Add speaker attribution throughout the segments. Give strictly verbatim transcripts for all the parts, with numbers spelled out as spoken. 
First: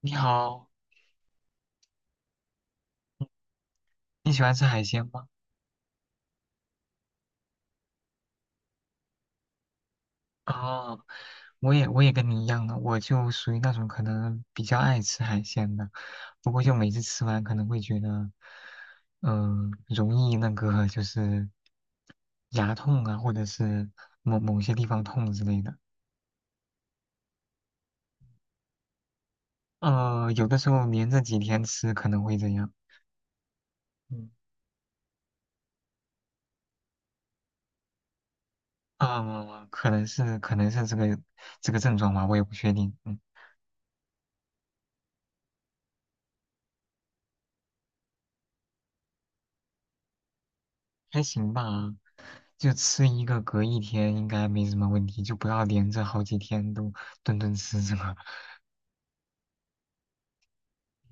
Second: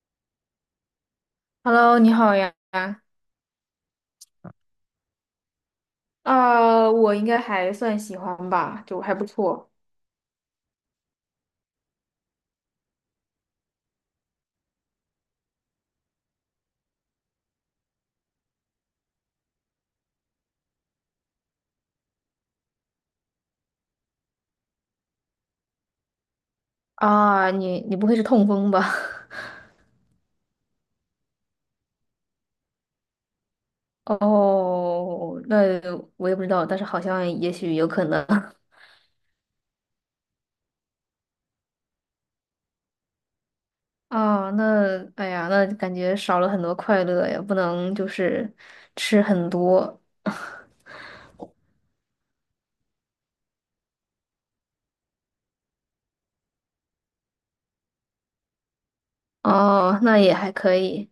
Speaker 1: 你好，
Speaker 2: Hello，你好呀。
Speaker 1: 你喜欢吃海鲜吗？
Speaker 2: 啊我应该还算喜欢吧，就还不错。
Speaker 1: 啊、我也我也跟你一样的，我就属于那种可能比较爱吃海鲜的，不过就每次吃完可能会觉得，嗯、容易那个就是牙痛啊，或者是某某些地方痛之类的。
Speaker 2: 啊，你你不会是痛风吧？
Speaker 1: 嗯，有的时候连着几天吃可能会这样。嗯，
Speaker 2: 哦，那我也不知道，但是好像也许有可能。
Speaker 1: 啊、可能是可能是这个这个症状吧，我也不确定。嗯。
Speaker 2: 啊，那哎呀，那感觉少了很多快乐呀，不能就是吃很多。
Speaker 1: 还行吧，就吃一个隔一天应该没什么问题，就不要连着好几天都顿顿吃这个。
Speaker 2: 哦，那也还可以。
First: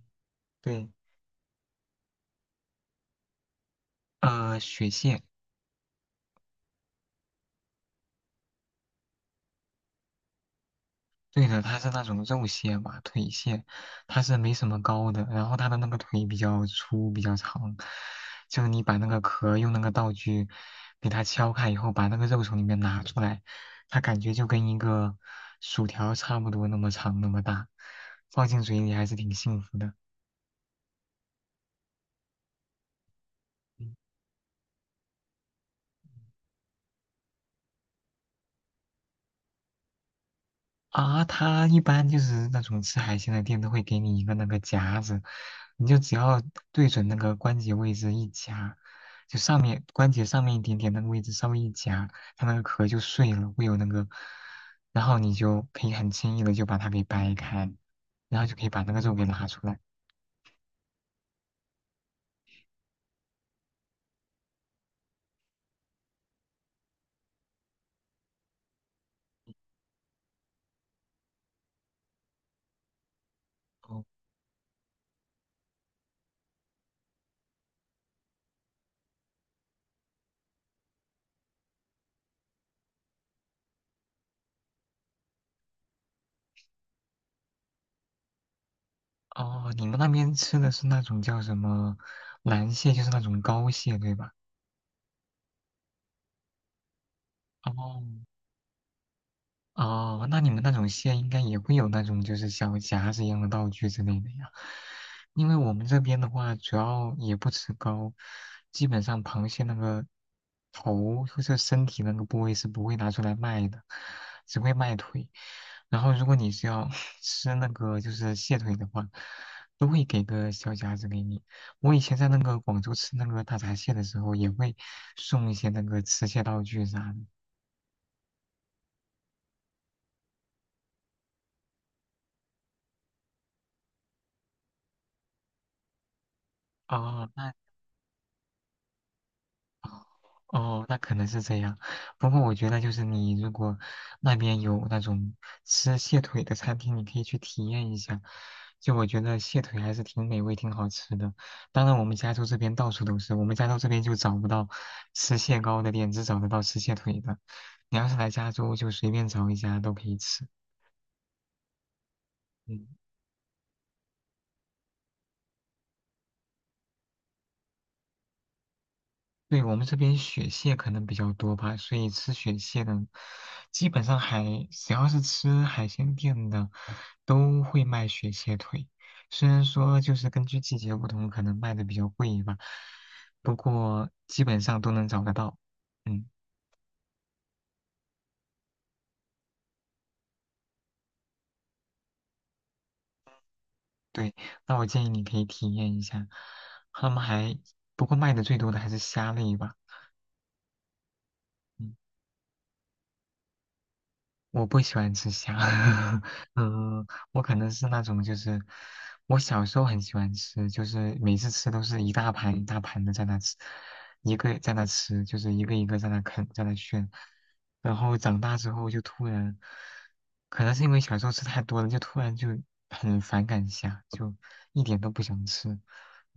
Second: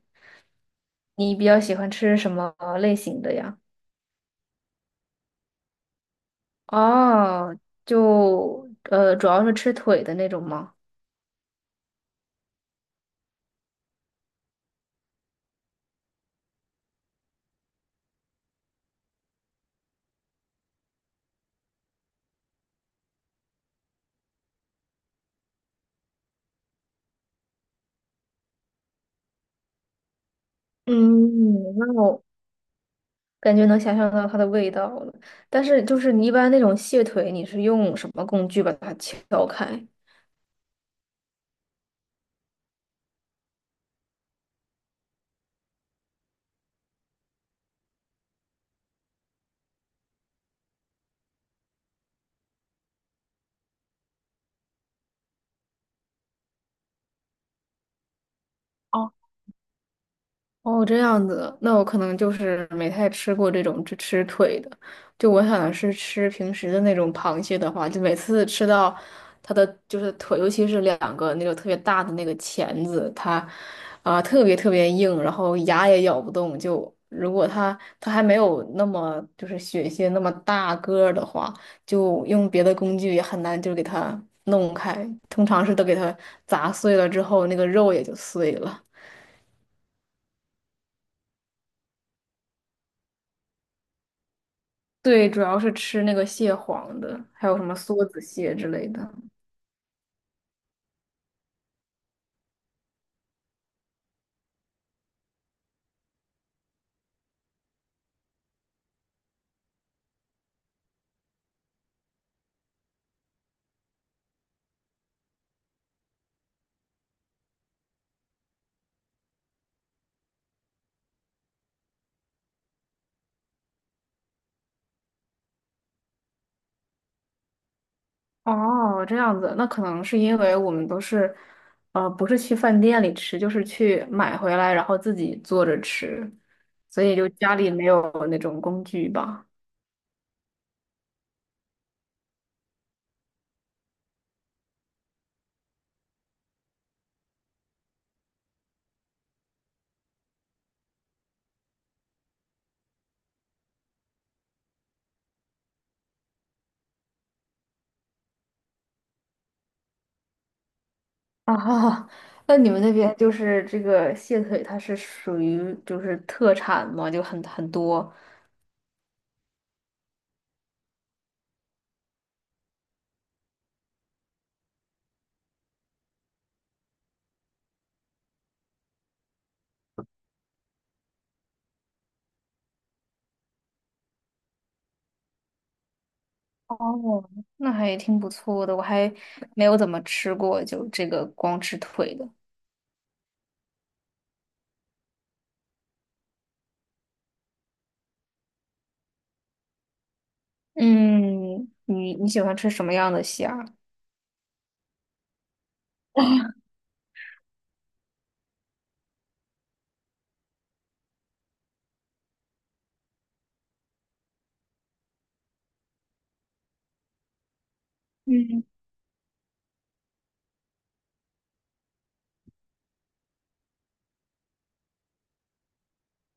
Speaker 1: 对，
Speaker 2: 你比较喜欢吃什么类型的呀？
Speaker 1: 呃，雪蟹。
Speaker 2: 哦，就呃，主要是吃腿的那种吗？
Speaker 1: 对的，它是那种肉蟹嘛，腿蟹，它是没什么膏的，然后它的那个腿比较粗，比较长，就是你把那个壳用那个道具给它敲开以后，把那个肉从里面拿出来，它感觉就跟一个薯条差不多那么长那么大，放进嘴里还是挺幸福的。
Speaker 2: 嗯，那我感觉能想象到它的味道了。但是就是你一般那种蟹腿，你是用什么工具把它敲开？
Speaker 1: 啊，它一般就是那种吃海鲜的店都会给你一个那个夹子，你就只要对准那个关节位置一夹，就上面关节上面一点点那个位置稍微一夹，它那个壳就碎了，会有那个，然后你就可以很轻易的就把它给掰开，然后就可以把那个肉给拿出来。
Speaker 2: 哦，这样子，那我可能就是没太吃过这种只吃腿的，就我想的是吃平时的那种螃蟹的话，就每次吃到它的就是腿，尤其是两个那种特别大的那个钳子，它
Speaker 1: 哦。
Speaker 2: 啊、特别特别硬，然后牙也咬不动。就如果它它还没有那么就是血蟹那么大个儿的话，就用别的工具也很难就给它弄开，通常是都给它砸碎了之后，那个肉也就碎了。
Speaker 1: 哦，你们那边吃的是那种叫什么蓝蟹，就是那种膏蟹，对吧？
Speaker 2: 对，主要是吃那个蟹黄的，还有什么
Speaker 1: 哦。
Speaker 2: 梭子蟹之类的。
Speaker 1: 哦，那你们那种蟹应该也会有那种就是小夹子一样的道具之类的呀，因为我们这边的话，主要也不吃膏，基本上螃蟹那个头或者身体那个部位是不会拿出来卖的，只会卖腿。然后如果你是要 吃那个就是蟹腿的话，都会给个小夹子给你。我以前在那个广州吃那个大闸蟹的时候，也会送一些那个吃蟹道具啥的。
Speaker 2: 哦，这样子，那可能是因为我们都是，呃，不是去饭店里吃，就是去买回来，然后自己做着吃，所以
Speaker 1: 哦，
Speaker 2: 就
Speaker 1: 那
Speaker 2: 家里没有那种工具吧。
Speaker 1: 哦，那可能是这样。不过我觉得，就是你如果那边有那种吃蟹腿的餐厅，你可以去体验一下。就我觉得蟹腿还是挺美味、挺好吃的。当然，我们加州这边到处都是，我们加州这边就找不到吃蟹膏的店，只找得到吃蟹腿的。你要是来加州，就随便找一家都可以吃。
Speaker 2: 哦，那你们
Speaker 1: 嗯。
Speaker 2: 那边就是这个蟹腿，它是属于就是特产嘛，就很很多。
Speaker 1: 对，我们这边雪蟹可能比较多吧，所以吃雪蟹的，基本上海，只要是吃海鲜店的，都会卖雪蟹腿。虽然说就是根据季节不同，可能卖的比较贵吧，不过基本上都能找得到。嗯。
Speaker 2: 哦，那还挺不错的，我还没有怎么吃过，就这个光吃腿的。
Speaker 1: 对，那我建议你可以体验一下。他们还，不过卖的最多的还是虾类吧。
Speaker 2: 嗯，
Speaker 1: 嗯
Speaker 2: 你你喜欢吃什么样的虾？
Speaker 1: 我不喜欢吃虾。嗯，我可能是那种就是，我小时候很喜欢吃，就是每次吃都是一大盘一大盘的在那吃，一个在那吃，就是一个一个在那啃，在那炫，然后长大
Speaker 2: 嗯，
Speaker 1: 之后就突然，可能是因为小时候吃太多了，就突然就很反感虾，就一点都不想吃，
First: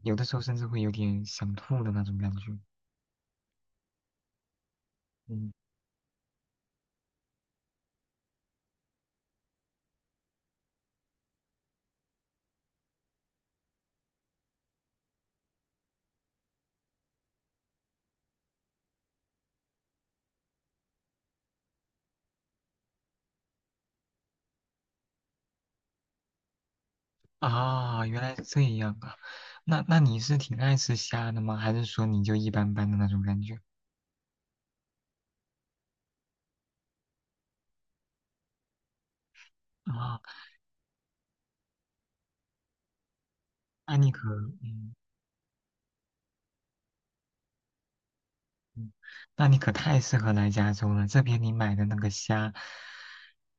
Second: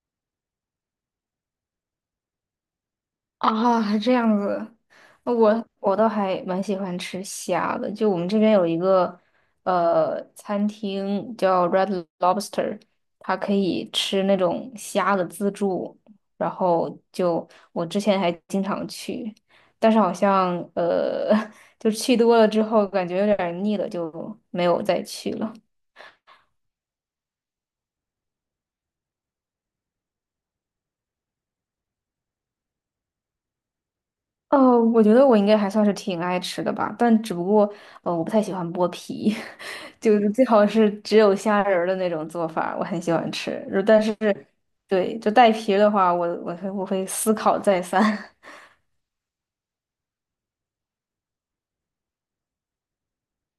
Speaker 1: 有的时候甚至会有点想吐的那种感觉。
Speaker 2: 啊，还这样子，呃
Speaker 1: 嗯。
Speaker 2: 我我倒还蛮喜欢吃虾的。就我们这边有一个呃餐厅叫 Red Lobster，它可以吃那种虾的自助，然后就我之前还经常去，但是好像呃 就去多了之后感觉有点儿腻了，就没有再去了。
Speaker 1: 啊，原来是这样啊。那那你是挺爱吃虾的吗？还是说你就一般般的那种感觉？
Speaker 2: 哦，我觉得我应该还算是挺爱吃的吧，但只不过呃，我不太喜欢剥皮，就
Speaker 1: 啊，
Speaker 2: 是最好是只有虾仁儿的那种做法，我很喜欢吃。如
Speaker 1: 那
Speaker 2: 但
Speaker 1: 你
Speaker 2: 是，
Speaker 1: 可，嗯
Speaker 2: 对，就带皮儿的话，我我会我会思考再三。
Speaker 1: 嗯，那你可太适合来加州了。这边你买的那个虾，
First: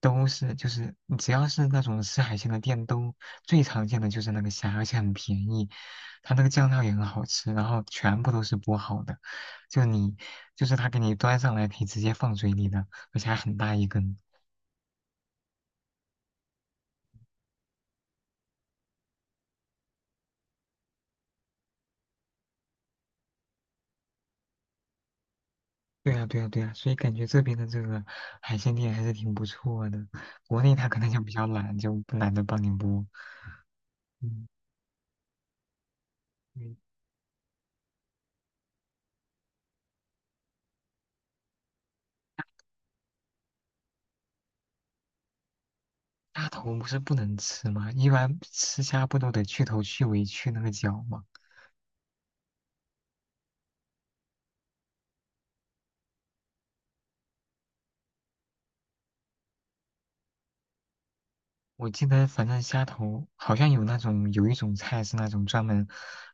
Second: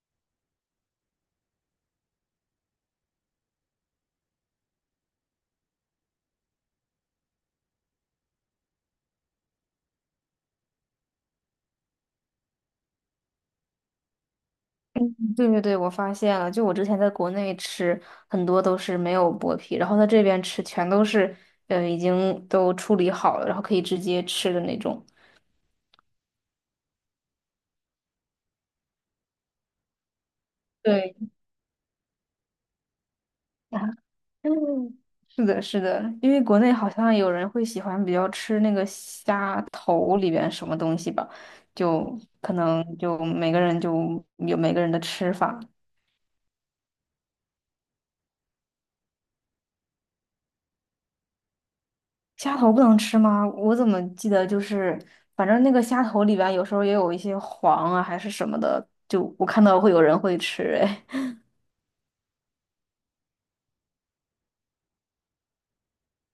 Speaker 1: 都是就是你只要是那种吃海鲜的店，都最常见的就是那个虾，而且很便宜。它那个酱料也很好吃，然后全部都是剥好的，就你就是他给你端上来可以直接放嘴里的，而且还很大一根。
Speaker 2: 嗯对对对，我发现了，就我之前在国内吃很多都是没有剥皮，然后在这边吃全都是呃已经都处理好了，然后可以直接吃的那种。
Speaker 1: 对呀，对呀，对呀，所以感觉这边的这个海鲜店还是挺不错的。国内他可能
Speaker 2: 对。
Speaker 1: 就比较懒，就不懒得帮你剥。嗯，
Speaker 2: 嗯，是的，是的，因为国内
Speaker 1: 对，
Speaker 2: 好像有人会喜欢比较吃那个虾头里边什么东西吧，就可能就每个人就有每个人的吃法。
Speaker 1: 大头不是不能吃吗？一般吃虾不都得去头、去尾、去那个脚吗？
Speaker 2: 虾头不能吃吗？我怎么记得就是，反正那个虾头里边有时候也有一些黄啊还是什么的，就我看到会有人会吃，哎，
Speaker 1: 我记得反正虾头好像有那种有一种菜是那种专门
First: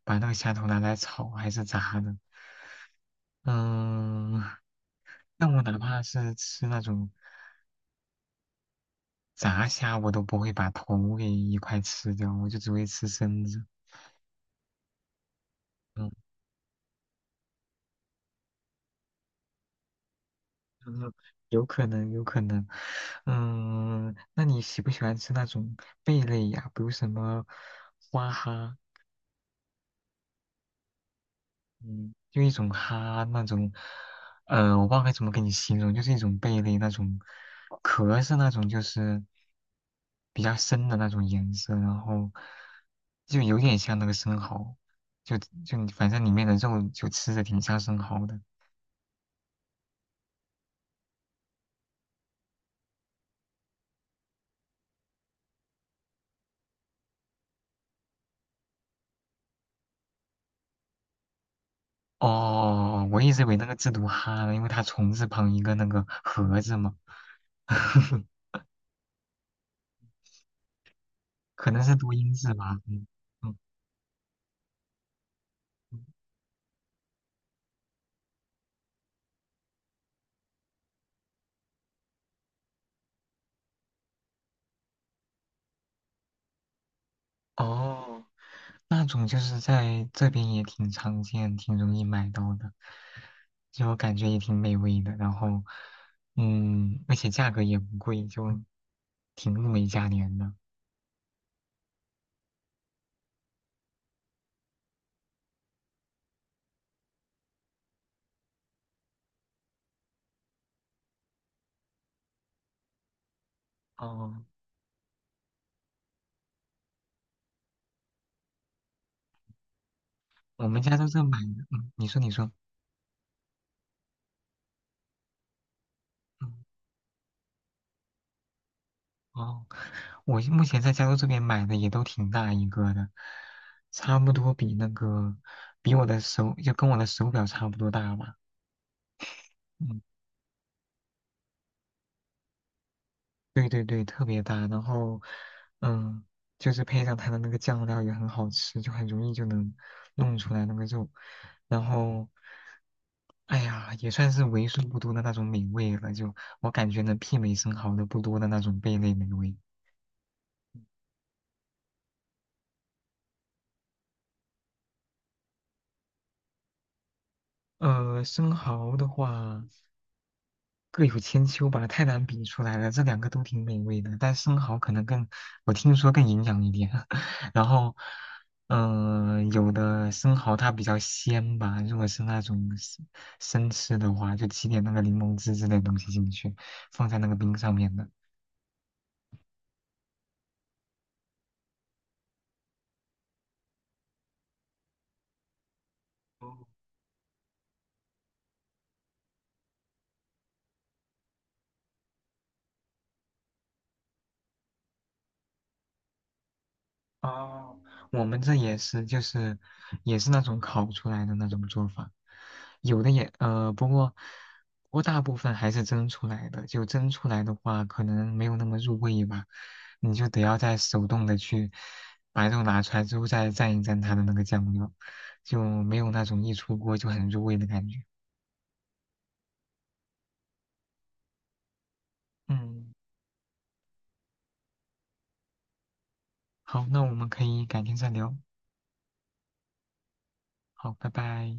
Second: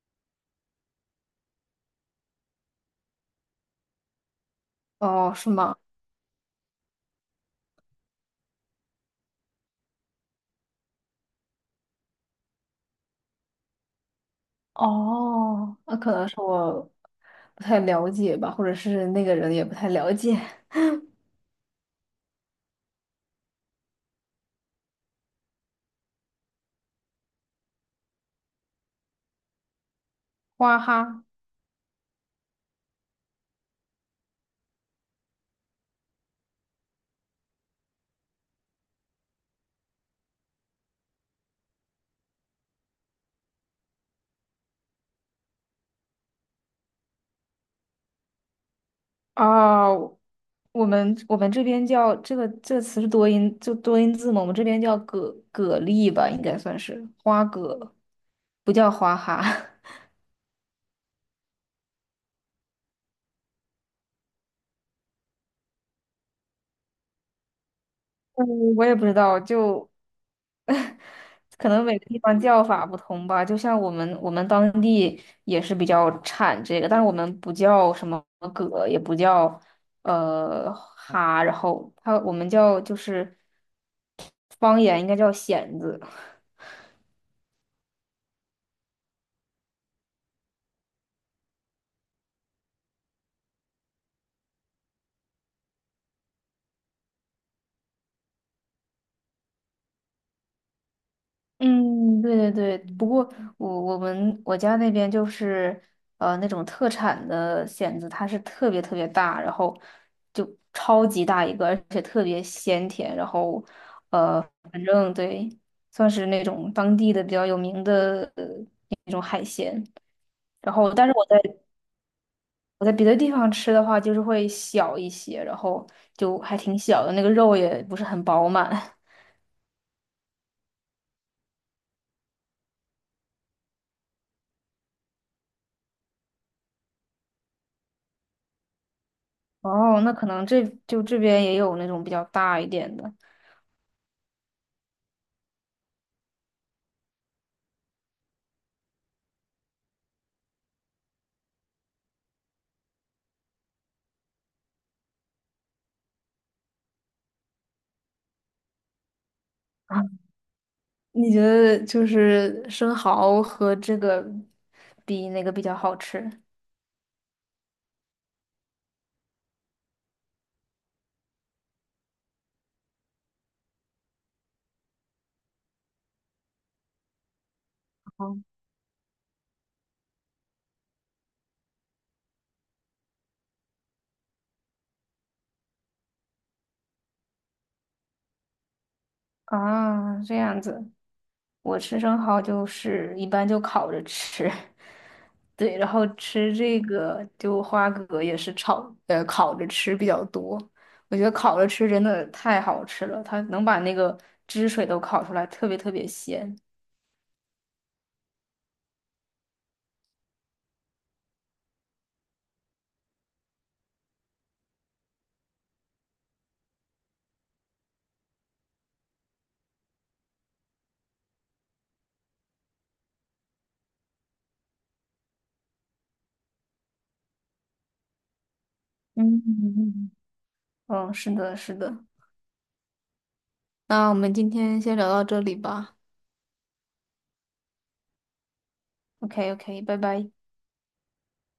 Speaker 1: 把那个虾头拿来炒还是炸的。嗯，
Speaker 2: 哦，
Speaker 1: 但
Speaker 2: 是
Speaker 1: 我
Speaker 2: 吗？
Speaker 1: 哪怕是吃那种炸虾，我都不会把头给一块吃掉，我就只会吃身子。
Speaker 2: 哦，那
Speaker 1: 嗯
Speaker 2: 可能是我不太了解吧，或者是那个人也不太了解。
Speaker 1: 嗯，有可能，有可能。嗯，那你喜不喜欢吃那种贝类呀？比如什么花蛤，
Speaker 2: 哇哈。
Speaker 1: 嗯，就一种蛤那种，呃，我不知道该怎么给你形容，就是一种贝类那种，壳是那种就是比较深的那种颜色，然后就有点像那个生蚝，就就反正里面的肉就吃着挺像生蚝的。
Speaker 2: 啊，我们我们这边叫这个这个词是多音，就多音字嘛，我们这边叫蛤蛤蜊吧，应该算是花蛤，不叫花蛤。
Speaker 1: 哦，我一直以为那个字读"哈呢，因为它虫字旁一个那个盒子嘛。呵呵，
Speaker 2: 嗯，我也不知道，就 可
Speaker 1: 可能
Speaker 2: 能
Speaker 1: 是
Speaker 2: 每个
Speaker 1: 多
Speaker 2: 地
Speaker 1: 音
Speaker 2: 方
Speaker 1: 字
Speaker 2: 叫
Speaker 1: 吧。
Speaker 2: 法不
Speaker 1: 嗯。
Speaker 2: 同吧。就
Speaker 1: 嗯，
Speaker 2: 像我们我们当地也是比较产这个，但是我们不叫什么蛤，也不叫呃蛤，然后它我们叫就是方言应该叫蚬子。
Speaker 1: 哦，那种就是在这边也挺常见，挺容易买到的，就感觉也挺美味的。然后，嗯，而且价格也不贵，就挺物美价廉的。
Speaker 2: 嗯，对对对，不过我我们我家那边就是呃那种特产的蚬子，它是特别特别大，然后就超级大一个，而且特别鲜甜，然后
Speaker 1: 哦，
Speaker 2: 呃反正对，算是那种当地的比较有名的呃那种海鲜。
Speaker 1: 我
Speaker 2: 然
Speaker 1: 们
Speaker 2: 后，
Speaker 1: 家州
Speaker 2: 但是
Speaker 1: 这
Speaker 2: 我
Speaker 1: 买
Speaker 2: 在
Speaker 1: 的，嗯，你说你说，
Speaker 2: 我在别的地方吃的话，就是会小一些，然后就
Speaker 1: 嗯，
Speaker 2: 还挺小的，那个肉也不是很饱满。
Speaker 1: 哦，我目前在加州这边买的也都挺大一个的，差不多比那个比我的手就跟我的手表差不多大吧。
Speaker 2: 哦，
Speaker 1: 嗯。
Speaker 2: 那可能这就这边也有那种比较大一点的。
Speaker 1: 对对对，特别大，然后，嗯，就是配上它的那个酱料也很好吃，就很容易就能弄出来那个肉，然后，哎呀，也算是为数不多的那种美味了，就我感觉能媲美生蚝的不多的那种贝类美味。
Speaker 2: 啊，你觉得就是生蚝和这个比哪个比较好吃？
Speaker 1: 呃，生蚝的话，各有千秋吧，太难比出来了。这两个都挺美味的，但生蚝可能更，我听说更营养一点。然后，
Speaker 2: 哦，
Speaker 1: 嗯、有的生蚝它比较鲜吧，如果是那种生生吃的话，就挤点那个柠檬汁之类的东西进去，放在那个冰上面的。
Speaker 2: 啊，这样子，我吃生蚝就是一般就烤着吃，对，然后
Speaker 1: 哦。
Speaker 2: 吃这个就花蛤也是炒，呃，烤着吃比较多。我觉得烤着吃真的太好吃了，它能把那个汁水都烤出来，特别特别鲜。
Speaker 1: 哦，我们这也是，就是也是那种烤出来的那种做法，有的也呃，不过不过大部分还是蒸出来的，就蒸出来的话，可能没有那么入味吧，你就得要再手动的去把肉拿出来之后再蘸一蘸它的那个酱料，就没有那种一出锅就很入味的感觉。
Speaker 2: 嗯嗯，嗯，是的，是的。
Speaker 1: 嗯，
Speaker 2: 那我们今天先聊到这里吧。
Speaker 1: 好，那我们可以改天再聊。
Speaker 2: OK，OK，拜拜。
Speaker 1: 好，拜拜。